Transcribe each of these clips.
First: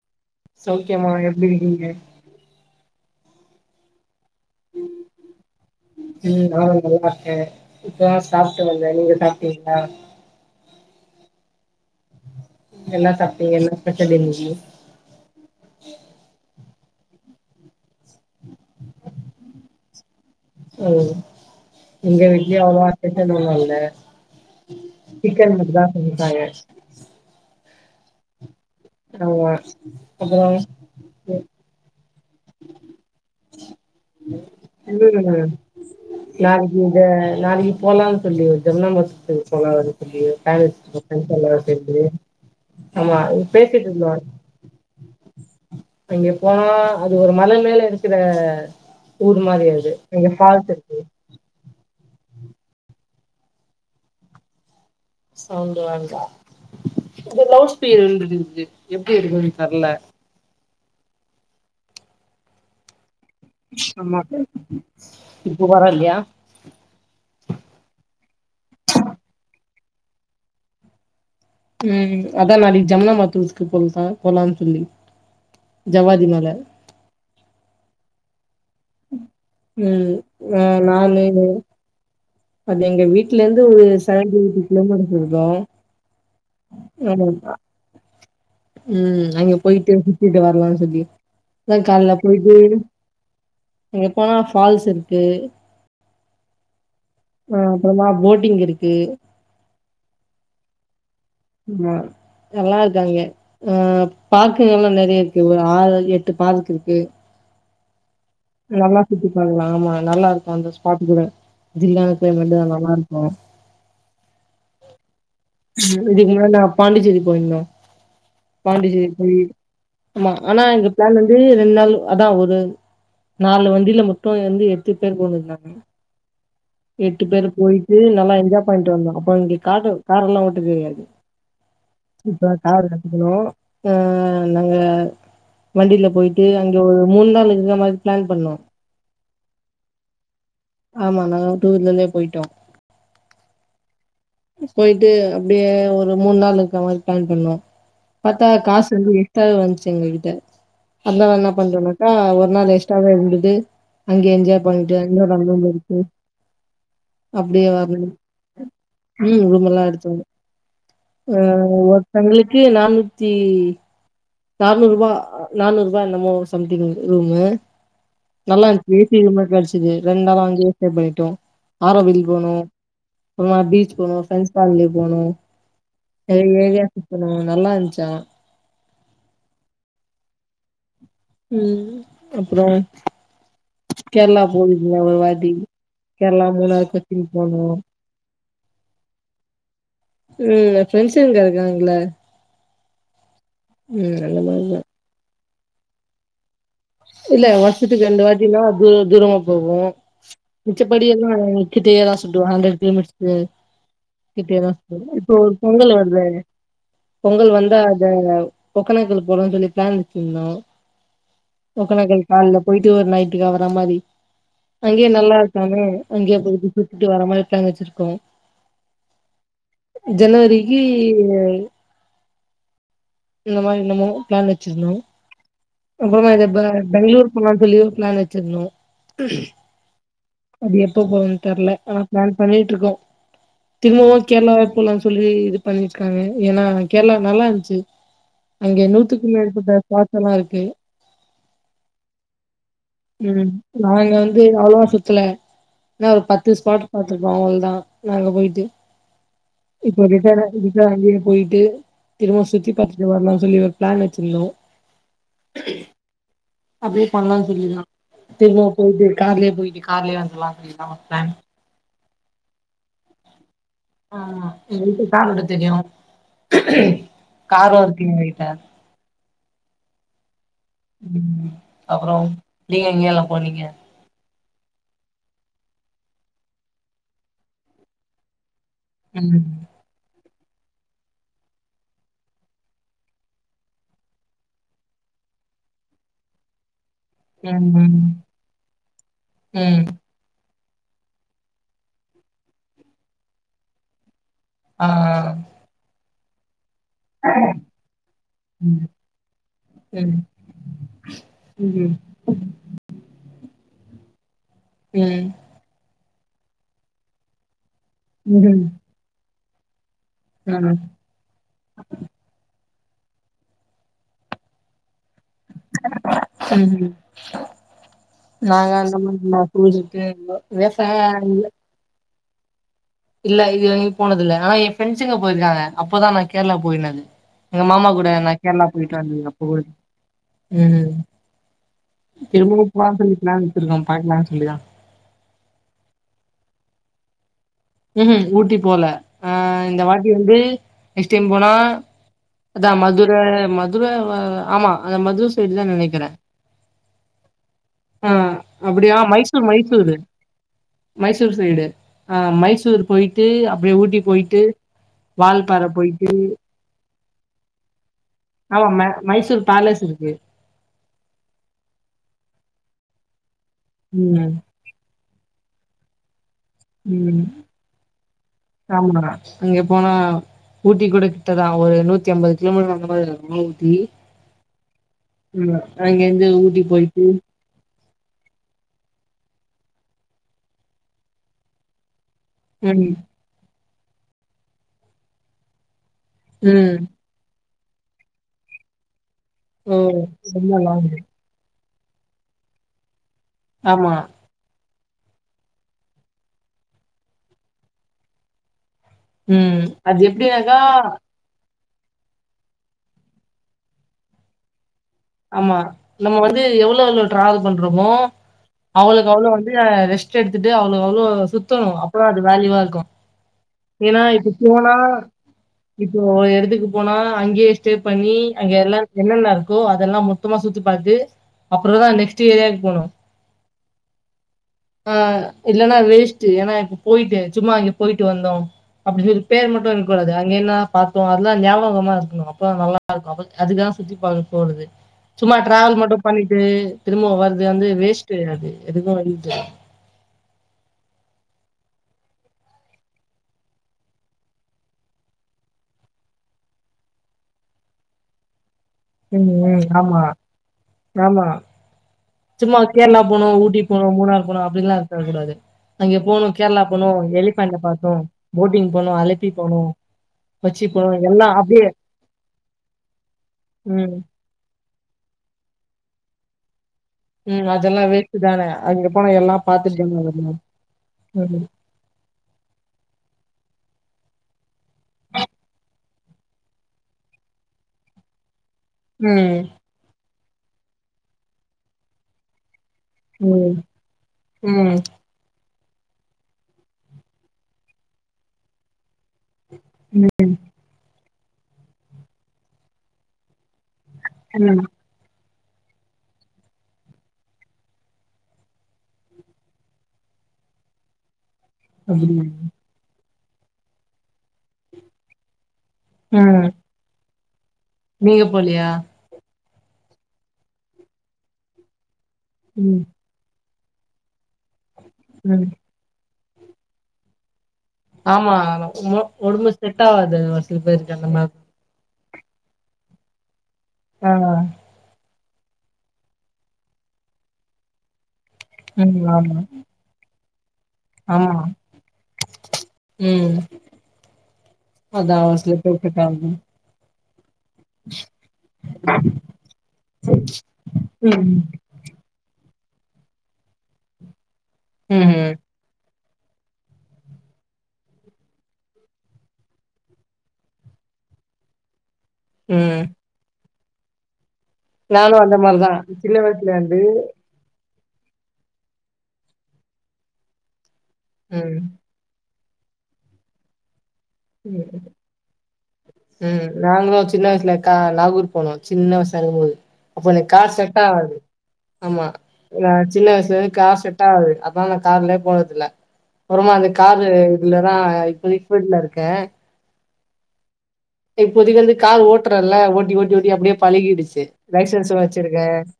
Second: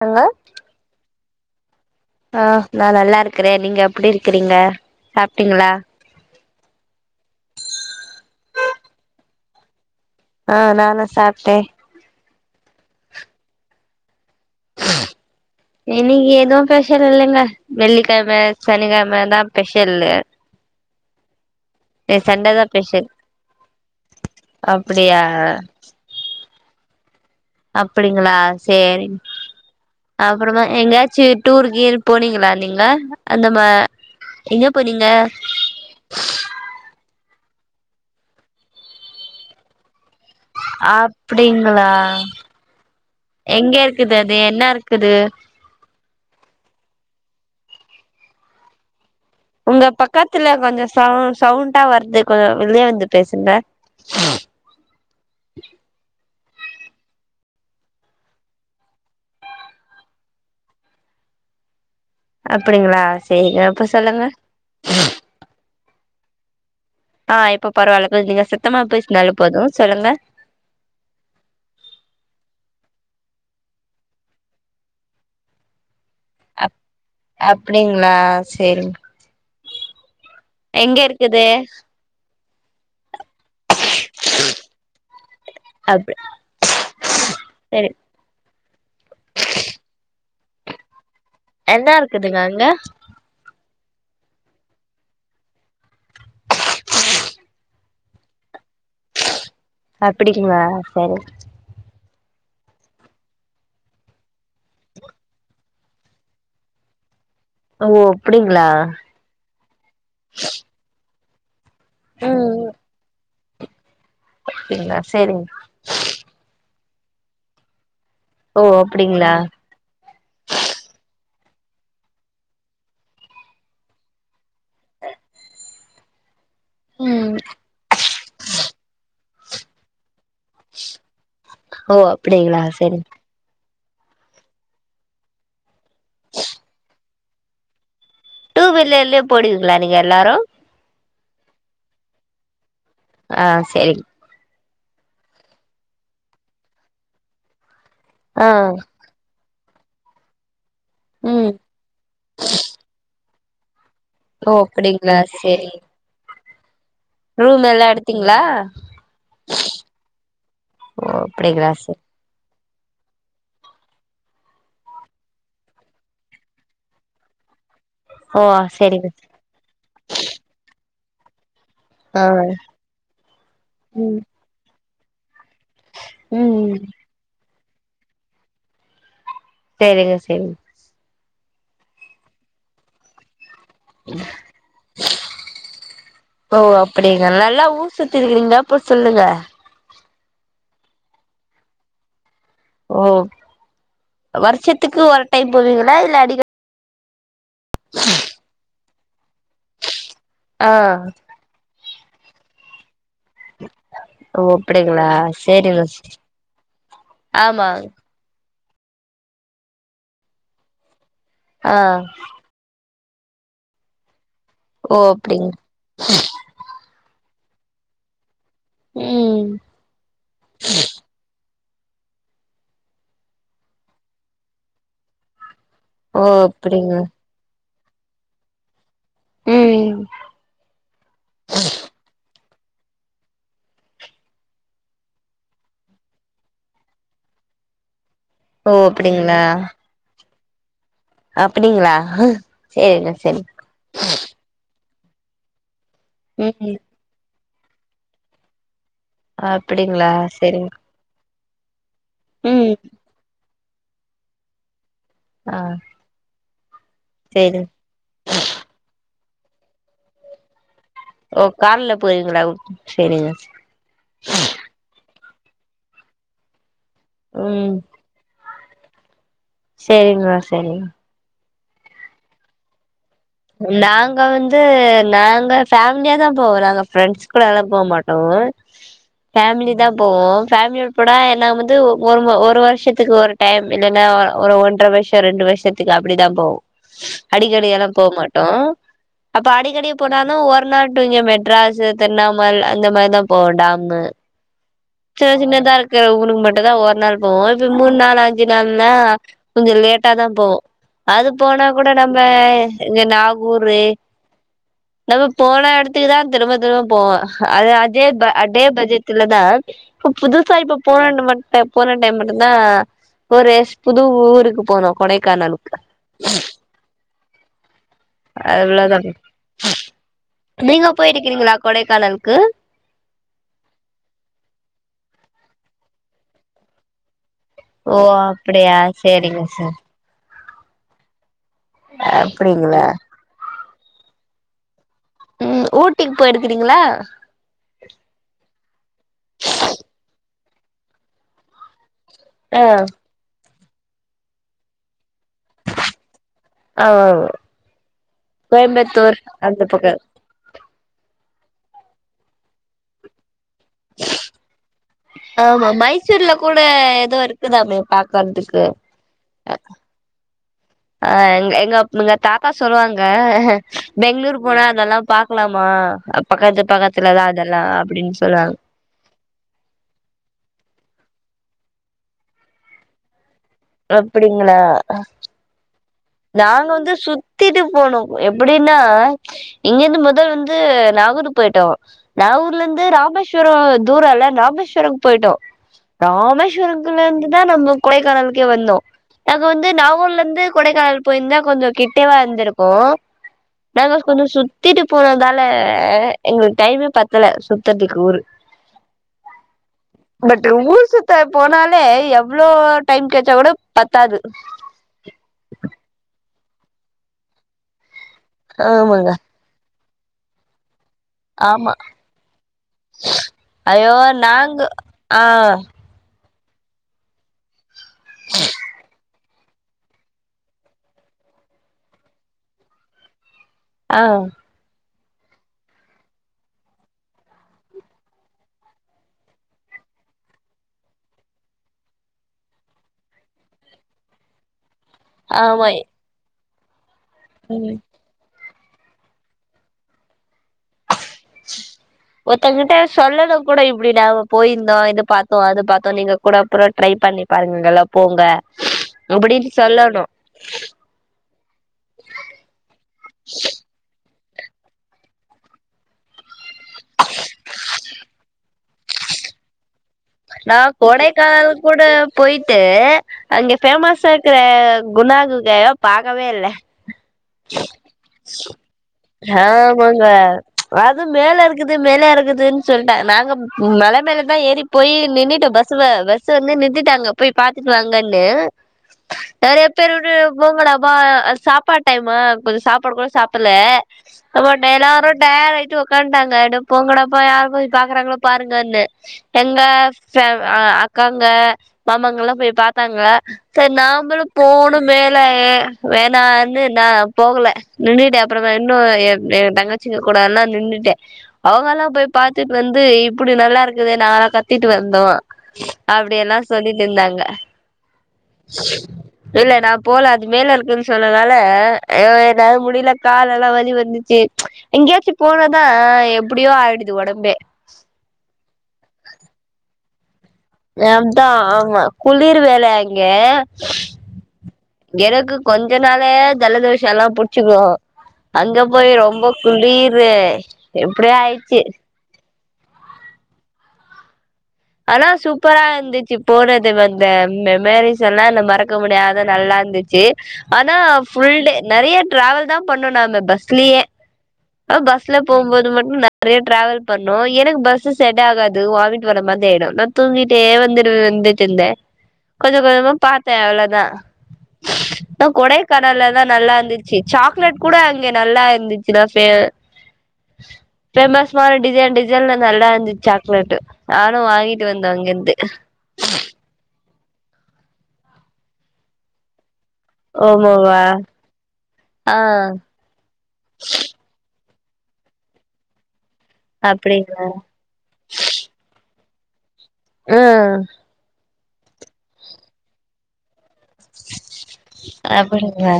Hello சௌக்கியமா எப்டி இருக்கீங்க ஆ நான் நல்லா இருக்கிறேன் நீங்க எப்டி இருக்கிறீங்க சாப்டீங்களா ம் நானும் நல்லா இருக்கேன் இப்பதா சாப்பிட்டு வந்தேன் நீங்க சாப்டீங்ளா ஆ நானு சாப்டேன் என்னா சாப்டீங்க என்ன ஸ்பெஷல் இன்னைக்கு இன்னிக்கு எதும் ஸ்பெஷல் இல்லங்க வெள்ளிக்கெழம சனிக்கெழமமதா ஸ்பெஷலு ம் எங்க சண்டே வீட்லயே தா அவ்ளவா ஸ்பெஷல் ஸ்பெசல் ஒன்னும் இல்ல அப்டியா சிக்கன் மட்டும்தா செஞ்சாங்க அப்டிங்களா சேரி ஆமா அப்றோ அப்பறமா எங்காச்சி டூருகீறு போனீங் லா நீங்க அந்த மா எங்க போனீங்க ம் நாளைக்கு இத நாளைக்கு போலான்னு சொல்லி ஜம்னா மாத்தூர் போலான்னு அப்டிங்களா சொல்லி [unintelligible] ஆமா எங்க பேசிட்டு இருந்தோ இருக்குது அது என்ன இருக்குது அங்க போனா அது ஒரு மல மேல இருக்கிற ஊர் மாரி உங்க அது அங்க பக்கத்துல ஃபால்ஸ் கொஞ்சம் இருக்கு சவு சவுண்டா வருது கொ வெளிய வந்து பேசுங்க சவுண்டு வருதா இந்த லவுட் ஸ்பீக்கர் விழுந்துருச்சி எப்டி எடுக்றதுனு தெர்ல அப்டிங்களா சேரிங்க இப்ப ஆமா சொல்லுங்க இப்ப பரவால்லையா ஆன் இப்போ பரவாயில்ல கொஞ்சோ நீங்க சத்தமா பேசுனாலே போதும் சொல்லுங்க ம் அதா நாளைக்கு ஜம்னா மாத்தூர்க்கு போல போலான்னு சொல்லி ஜவ்வாதுமல அப் அப்டிங்களா சேரிங் ம் அ எங்க நானு இருக்குது அது எங்க வீட்ல இருந்து செவன்டி எயிட் கிலோமீட்டர்ஸ் இருக்கும் அப் ஆமா ப்பா சரி ம் அங்க போயிட்டு சுத்திட்டு வரலாம்னு சொல்லி அதா என்ன கால்ல இருக்குதுங்க போய்டு அங்க அங்க போனா ஃபால்ஸ் இருக்கு ஆன் அப்பறமா போட்டிங் இருக்கு அப்டிங்களா சரி ஆமா நல்லா இருக்கு அங்க ஆ பார்க்குங்க எல்லாம் நெறைய இருக்கு ஒரு ஆறு எட்டு பார்க்குருக்கு ஓ அப்டிங்களா நல்லா சுத்தி பாக்கலாம் ஆமா நல்லா இருக்கும் அந்த ஸ்பாட் கூட ஜில்லான க்ளைமெட்டு தா ம் நல்லா இருக்கும் அப்டிங்களா சேரிங்க இதுக்கு முன்னா நா பாண்டிச்சேரி போயிருந்தோம் ஓ பாண்டிச்சேரி அப்டிங்களா போயி ஆமா ஆனா எங்க பிளான் வந்து ரெண்டு நாள் அதான் ஒரு நாலு வண்டியில மொத்தோ வந்து எட்டு பேர் ஒக்காந்துருந்தாங்க எட்டு ம் பேர் போயிட்டு நல்லா என்ஜாய் பண்ணிட்டு வந்தோம் அப்போ இங்க காட்டு கார எல்லாம் ஓட்டு தெரியாது ஓ இப்ப அப்டிங்களா தாவ சரிங் கத்துக்கணு ஆ நாங்க வண்டியில போயிட்டு அங்க ஒரு மூணு நாள் இருக்க மாதிரி பிளான் பண்ணம் டூ வீர்லர்லேயே போடுவீங்களா நீங்க எல்லாரு ஆமா நாங்க டூ வீர்லர்லயே போயிட்டோம் ஆ செரி போயிட்டு அப்டியே ஒரு மூணு நாள் இருக்க மாதிரி பிளான் பண்ணோம் பாத்தா ஆ காசு வந்து யிதல் வந்துச்சு எங்க கிட்ட அதனால ம் என்ன பண்றோனாக்கா ஒரு நாள் எக்ஸ்ட்டாவே உள்ளது அங்க ஓ என்ஜாய் பண்ணிட்டு அப்டிங்களா இன்னொம் ரொம்ப சரி இருக்கு ரூம் எல்லா எடுத்தீங்களா ம் ரூம்மல்லா எடுத்தோங்க ஓ ஆ அப்டிங்களா சரி ஒருத்தங்களுக்கு நானூத்தி நானூறு ரூபா நானூறு ரூபாய் என்னமோ சம்திங் ரூமு ஓ நல்லா இருச் ஏ சரிங்க சி ரூம் ஆ கிடைச்சது ரெண்டு நாளா அங்கேயே ரிசெர்வ் பண்ணிட்டோம் ஆரோபில் ஆ போனோம் அப்புறோமா பீச் ம் போனோம் ஃப்ரெண்ட்ஸ் பார்லி போனோம் ம் என்கையிங்க நா நல்லா இருந்துச்சான் செரிங்க செரி ம் அப்புறோ கேரளா போனு இன்னொரு வாட்டி கேரளா ஓ மூணாறு அப்டிங்க கொச்சின் நல்லா போனோ ஊர் சுத்த இருக்கிறீங்க அப்ப சொல்லுங்க ம் ஃபிரண்ட்ஸ்ங்க இங்க இருக்காங்களா ஓ அந்த மாரிதா வருஷத்துக்கு ஒரு டைம் போவீங்களா இல்ல அடிக்கடி இல்ல வருஷத்துக்கு ரெண்டு வாட்டிலா தூ தூரமா போவோ ஆ மிச்சப்படி எல்லா கிட்ட தா சுத்துவோம் ஹண்டர் கிலோமீட்டர்க்கு ஓ கிட்டயேதான் அப்படிங்களா சுத்துவோம் இப்போ ஒரு சரிங்க பொங்கல் வருது பொங்கல் ஆமா வந்தா ஜெனல்லவ் ஒக்கனாக்கல் போறோன்னு சொல்லி பிளான் வச்சிருந்தோம் ஆ ஒக்கனாக்கல் கால போயிட்டு ஒரு நைட்டுக்கா வர மாரி ஓ அங்கேயே நல்லா அப்படிங்க இருக்கானே அங்கேயே போயிட்டு சுட்டு வர மாதிரி பிளன் வச்சிருக்கோம் ம் ஜனவரிக்கு இந்த மாதிரி இனமோ பிளான் வச்சிருந்தோம் ஓ அப்புறமா இத பெ அப்படிங்க பெங்களூர் போலான் சொல்லி பிளான் வச்சிருந்தோம் ம் அது எப்ப போகன்னு தெரில ஆனா பிளான் பண்ணிட்டு இருக்கோம் திரும்பவும் கேரளா வா போலாம்னு சொல்லி இது பண்ணிருக்காங்க ஏன்னா கேரளா நல்லா இருந்துச்சு ஓ அங்க நூத்துக்கு அப்படிங்களா மேற்பட்ட ஸ்பாட்ஸ் எல்லா இருக்கு அப்டிங்களா செரிங்க ம் செரிங்க நாங்க வந்து அவ்வளவா சுத்துல என்ன ஒரு பத்து ம் ஸ்பாட் பத்துருப்போம் அவள தான் நாங்க போயிட்டு இப்ப அப்படிங்களா ரிடனு சரிங்க ரிடன் வாங்கி போயிட்டு திரும்பவு ம் சுத்தி பாத்துட்டு வரலாம்னு சொல்லி ஒரு பிளான் வச்சிருந்தோம் ஆ அப்டியே பண்ணலாம்னு சரி சொல்லி இருந்தான் திரும்பவு போயிட்டு கார்லே போயிட்டு கார்லே வந்தரலாம்னு நம்ம பிளான் ஓ கார்ல போறீங்களா ஓ செரிங்க ஆமா எங்க வீட்டுல கார் ஓட்ட தெரியு ம் காரு இருக்கு எங்க வீட்டுல செரிங்க செரிங்க ம் அப்புறோ நீங்க எங்க எல்லா போனீங்க அங்க வந்து நாங்க ஃபேமிலியா தான் போவோ நாங்க ஃப்ரெண்ட்ஸ்க்கூட எல்லா போ மாட்டோ ம் ஃபேமிலி தா போவோ ஃபேமிலியட போனா என்ன வந்து ஒ ஒரு ஒரு வருஷத்துக்கு ஒரு டைம் இல்லைனா ஒ ஒரு ஒன்றரை வருஷம் ரெண்டு வருஷத்துக்கு துக்கு அப்டிதா போவோ அடிக்கடி ம் எல்லா ம் போ மாட்டோ அப்ப ம் அடிக்கடி போ நான்னா ஒரு நாட்டு இங்க மெட்ராஸ் திருண்ணாமலை அந்த மாதிரிதா போவோம் டாமு ஆ சின்ன சின்னதா இருக்கிற ஊருக்கு மட்டுந்தா ஒரு நாள் போவோ இப்ப மூண் நாள் அஞ்சு ம் நாள்னா கொஞ்சொ லேட்டா ம் தா போவோ அது போனா கூட ம் நம்ப இங்க நாகூரு ம் நம்ம ம்ஹும் போன எடத்துக்கு தா திரும்ப திரும்ப போவோ அது அதே ம் அதே ம்ஹும் பட்ஜட்ல தா இப்ப புதுசா இப்ப போனுன்னு மட்ட போன டைம் மட்டு்ந்தா ஒரு புது ஊருக்கு போனோ கொடைக்கானலுக்கு ம் நாங்க அந்த அவ்ளோதா மாதிரி பூஜிட்டு இருந்தோ நீங்க விவசாயம் ஆள்இல்ல போயிருக்கிறீங்களா கொடைக்கானலுக்கு இல்ல இதுல எங்கயு போனது இல்ல ஆனா என் ஃப்ரெண்ட்ஸுங்க போயிருக்காங்க அப்பதா நா கேர்ளா போய்ருந்தது எங்க மாமா ஓ கூட நா கேர்ளா அப்டியா போயிட்டு வந்தங்க சேரிங்க அப்ப கூடு சார் ம் ம் திரும்பவும் அப்டிங்களா போலான்னு சொல்லி பிளான் வச்சிருக்கோ பாக்கலானு சொல்லிதா ம் ஊட்டிக்கி போய்ருக்கிறீங்களா ம்ஹும் ஊட்டி போல ஆ இந்த வாட்டி வந்து நெக்ஸ்ட் டைம் போனா ஆ அதா மதுர மதுர ஆமா அந்த மதுர சைடு தா நெனைக்கிறே ஆ ஆ அப்பிடியா கோயம்புத்தூர் மைசூர் அந்த மைசூரு பக்க மைசூர் சைடு ஆ மைசூ போயிட்டு அப்டியே ஊட்டி போயிட்டு வால்பாற போயிட்டு இப்ப எதோ இருக்குதாமே பாக் ஆமா மே மைசூர் பேலஸ் இருக்கு அ எங்க எங்க தாத்தா சொல்லுவாங்க ம். பெங்களூர் போனா அதெல்லாம் பாக்கலாமா பக்கத்து ம். பக்கத்துலதா அதெல்லா அப்டின் சொல்லுவாங்க ஆமா அங்கே போனா ஊட்டி கூட கிட்டதா ஒரு நூத்தி அம்பது கிலோமீட்டர் அந்த மாதிரி ஆமா அப்படிங்களா அங்கேருந்து ஊட்டி நாங்க வந்து போயிட்டு சுத் சுத்திட்டு போனோ எப்படின்னா இங்கேந்து மொதல் வந்து நாகூர் போயிட்டோ நாகூர்ல இருந்து ம். ராமேஸ்வரம் தூரோல்ல ராமேஸ்வரதுக்கு போயிட்டோ ம். ராமேஸ்வரக்குல இருந்து தா நம்ம கொடைக்கானலுக்கே வந்தோ நாங்க வந்து ஓ! நாகூர்லந்து ரொம்ப லாங்கு. கொடைக்கானல் போயிருந்தா கொஞ்சோ கிட்டேவா இருந்திருக்கூ நாங்க ஆமா. கொஞ்சொ சுத்திட்டு போனதால எங்களுக்கு டைமே பத்தல சுத்தறதுக்கு ஊரு ம் அது எப்டினாக்கா ட்ட போனாலே எவ்ளோ டைம் கெச்சா கூட பத்தாது ஆமா நம்ம வந்து எவ்வளோவுள்ளவு டிராவல் பண்றோமோ அவளுக்கு ஆமாங்க அவ்ளோ வந்து ஃபுள்ளா ரெஸ்ட் எடுத்துட்டு அவுளோக்கு அவுளோ சுத்தணு ஆமா அப்பதா அது வேல்யூவா இருக்கூ ஐயோ ஏன்னா இப்ப நாங்க போனா ஆ இப்போ ஒரு எடத்துக்கு போனா அங்கேயே ஸ்டே பண்ணி அங்க எல்லாம் என்னென்ன இருக்கோ அத அதெல்லாம் மொத்தமா சுத்தி பாத்து அப்புறோ தா நெக்ஸ்ட் ஏரியாக்கு போணு ஆ ஆ இல்லைன்னா வேஸ்ட்டு ஏன்னா இப்ப போயிட்டு சும்மா அங்கே போயிட்டு வந்தோ அப்டி சொல்லி பேர் மட்டு இருக்க கூடாது அங்க என்ன பாத்தோ அதெல்லாம் ஞாபகமா இருக்கனு அப்பதா நல்லா ருக்கூ அதுக்குதா சுத்தி பாக்க போறது சும்மா ஆமா டிராவல் மட்டு பண்ணிட்டு திரும்ப வருது வந்து ம் வேஸ்ட் அது எதுக்குமே [unintelligible] ஒருத்தங்கிட்ட சொல்லறது கூட இப்படிடா போயிருந்தோ இத பாத்தோ அத பாத்தோ‌ நீங்க கூட அப்றொ ட்ரை பண்ணி பாருங்கல்லா போங்க ம் அப்டின்னு ம் ஆமா சொல்லணு ஆமா சும்மா கேரளா போனோ ஊட்டி போனோ மூணாறுக்கு போனோ அப்டின்லா இருக்க கூடாது அங்கே போனோ கேரளா போனோ எலிஃபண்ட பாத்தோ போட்டிங் போனோ அலப்பி போனோ நா கொச்சி போனோ எல்லா கொடைக்கானல்க்கு அப்டியே கூட போயிட்டு அங்க ம் ஃபேமஸா க்குற குணா கொகைய பாக்கவே இல்ல ம் அதெல்லா வேஸ்டு தான அங்க போன எல்லா பாத்துட்டு தான வரணு வரணு க்குது மேலே இருக்குதுன்னு சொல்லிட்டே நாங்க மலை மேல தா ஏறி போய் நின்னுட்டு பஸ் ல பஸ்ஸ ஒடனே நிறுத்திட்டாங்க போய் பாத்துட்டு வாங்கன்னு ம் நெறைய பேரு உடனே போங்கடாப்பா அது சாப்பாடு டைமா கொஞ்சோ சாப் பாடு கூட சாப்பில ம் பட் ம் எல்லாரு டயடா ஆயிட்டு உக்காண்டாங்க அட போங்கடப்பா யாரு போய் பாக்குறாங்களோ பாருங்கன்னு எங்க ஃபே ஆ அக்காங்க மாமாங்க ல்லா போய் பாத்தாங்கள செரி நாமளு ம் போனு மேல வேணானு நா போகல நின்னுட்டே அப்பறமா இன்னு எ எ தங்க ச்சிங்க கூட ல்லா நின்னுட்டே அவுங்க எல்லா போய் அப்படியா? பாத்துட்டு வந்து இப்டி நல்லா இருக்குது நாங்கல்லா கத்திட்டு வந்தோ அப்டியெல்லா ம் சொல்லிட்டு இருந்தாங்க நீங்க போலயா இல்ல நா போல அது மேல இருக்குன்னு சொன்னனால அய்யோ என்னால ம் முடில கால் எல்லா வலி வந்துச்சு எங்கேயாச்சு ம் போனதா எப்டியோ ஆயிடுது ஒடம்பே ஆமா ஒங்களோ ஒடம்பு செட் ஆவாது அது வர்ஸ் நெப்தா ஆமா குளிர் வேல அங்கே ஆ எனக்கு கொஞ்ச நாளே ஜலதோஷல்லா புடிச்சுக்கு அங்க போயி ம் ரொம்ப ஆமா குளிரு எப்டியே ஆமா ஆயிச்சு ம் ஆனா அதா ஒரு சில சூப்பரா பேருக்கு செட் இருந்துச்சு ஆகுது போனது ந்த வந்த மெமரிஸ் எல்லா மறக்க முடியாத நல்லா இருந்துச்சு ஆனா ம் ஃபுல்டே நெறைய டிரராவல் தா பண்ணோ நா அந்த பஸ்லயே ஆ பஸ்ல ம் போபோது மட்டு ட நெறைய டிராவல் பண்ணோ எனக்கு பஸ்சு செட் ஆகாது வாமிட் வர மாரி யே ஆயிடு நா தூங்கிட்டே வந்துடு வந்துட்டுந்தே கொஞ்ச ம் கொஞ்சமா பாத்தே அவ்ளோதா நானு ஆ அந்த மாரிதா சின்ன கொடைக்கானல்லா வயசுல நல்லா இருந்து இருந்துச்சி சாக் லேட் கூட அங்க நல்லா இருந்துச்சுனா ஃபே ஃபேமஸ் மாரி ம் டிசைன் டி டிசைன் நல்லா இருந்துச்ச சாக்லேட்டு நானு வாங்கிட்டு வந்தே அங்கேருந்து ம் நாங்களு சின்ன வயசுல கா நாகூர் போனோ சின்ன வயசு இருக்கு போது அப்ப எனக்கு கார் ஓமோவா செட்டா ஆகாது ஆமா ஆ நா சின்ன வயசுல இருந்து கார் செட் டாகது அதா கார்லயே போனதில்ல அப்பறமா அந்த காரு அப்டிங்களா இதுலதா இப்பதைக்கு ஃபில்லா ருக் கே அ இப்போதைக்கு வந்து கால் ஓட்டுறேல ஓட்டி ஓட்டி ஓட்டி அப்டியே பழகிடுச்சு லைச்சன்ஸ்லா வச்சிருக்கே அப்டிங்களா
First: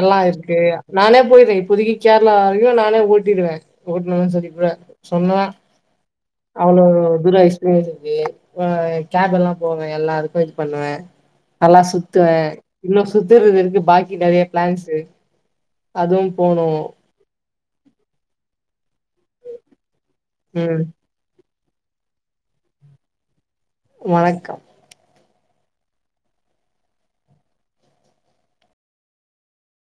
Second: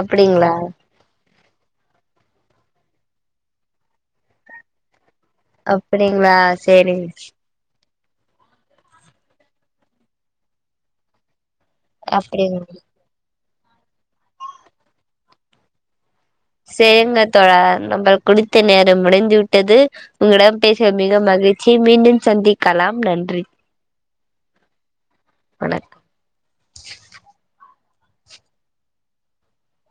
எல்லா இருக்கு நானே போய்ட்டுக்கிறே இப்போதைக்கு கேரளா வரையு நானே ஓட்டிடுவே ஓட்டணு சொல்லி கூட சொன்னா அப்டிங்களா சேரிங் போயிது அ கேப் எல்லா போவே எல்லாருக்கு இது பண்ணுவே நல்லா சுத்துவே அப்டிங்க இன்னு சுத்துறது இருக்கு பாக்கி நெறைய பிளான்ஸு அதுவு போணு செரிங்க தோழா நம்ம குறித்த நேரம் முடிந்து விட்டது உங்களிடம் ம் பேசுயது மிகவு மகிழ் ச்சி மீண்டும் சந்திக்கலாம் நன்றி வணக்கம் வணக்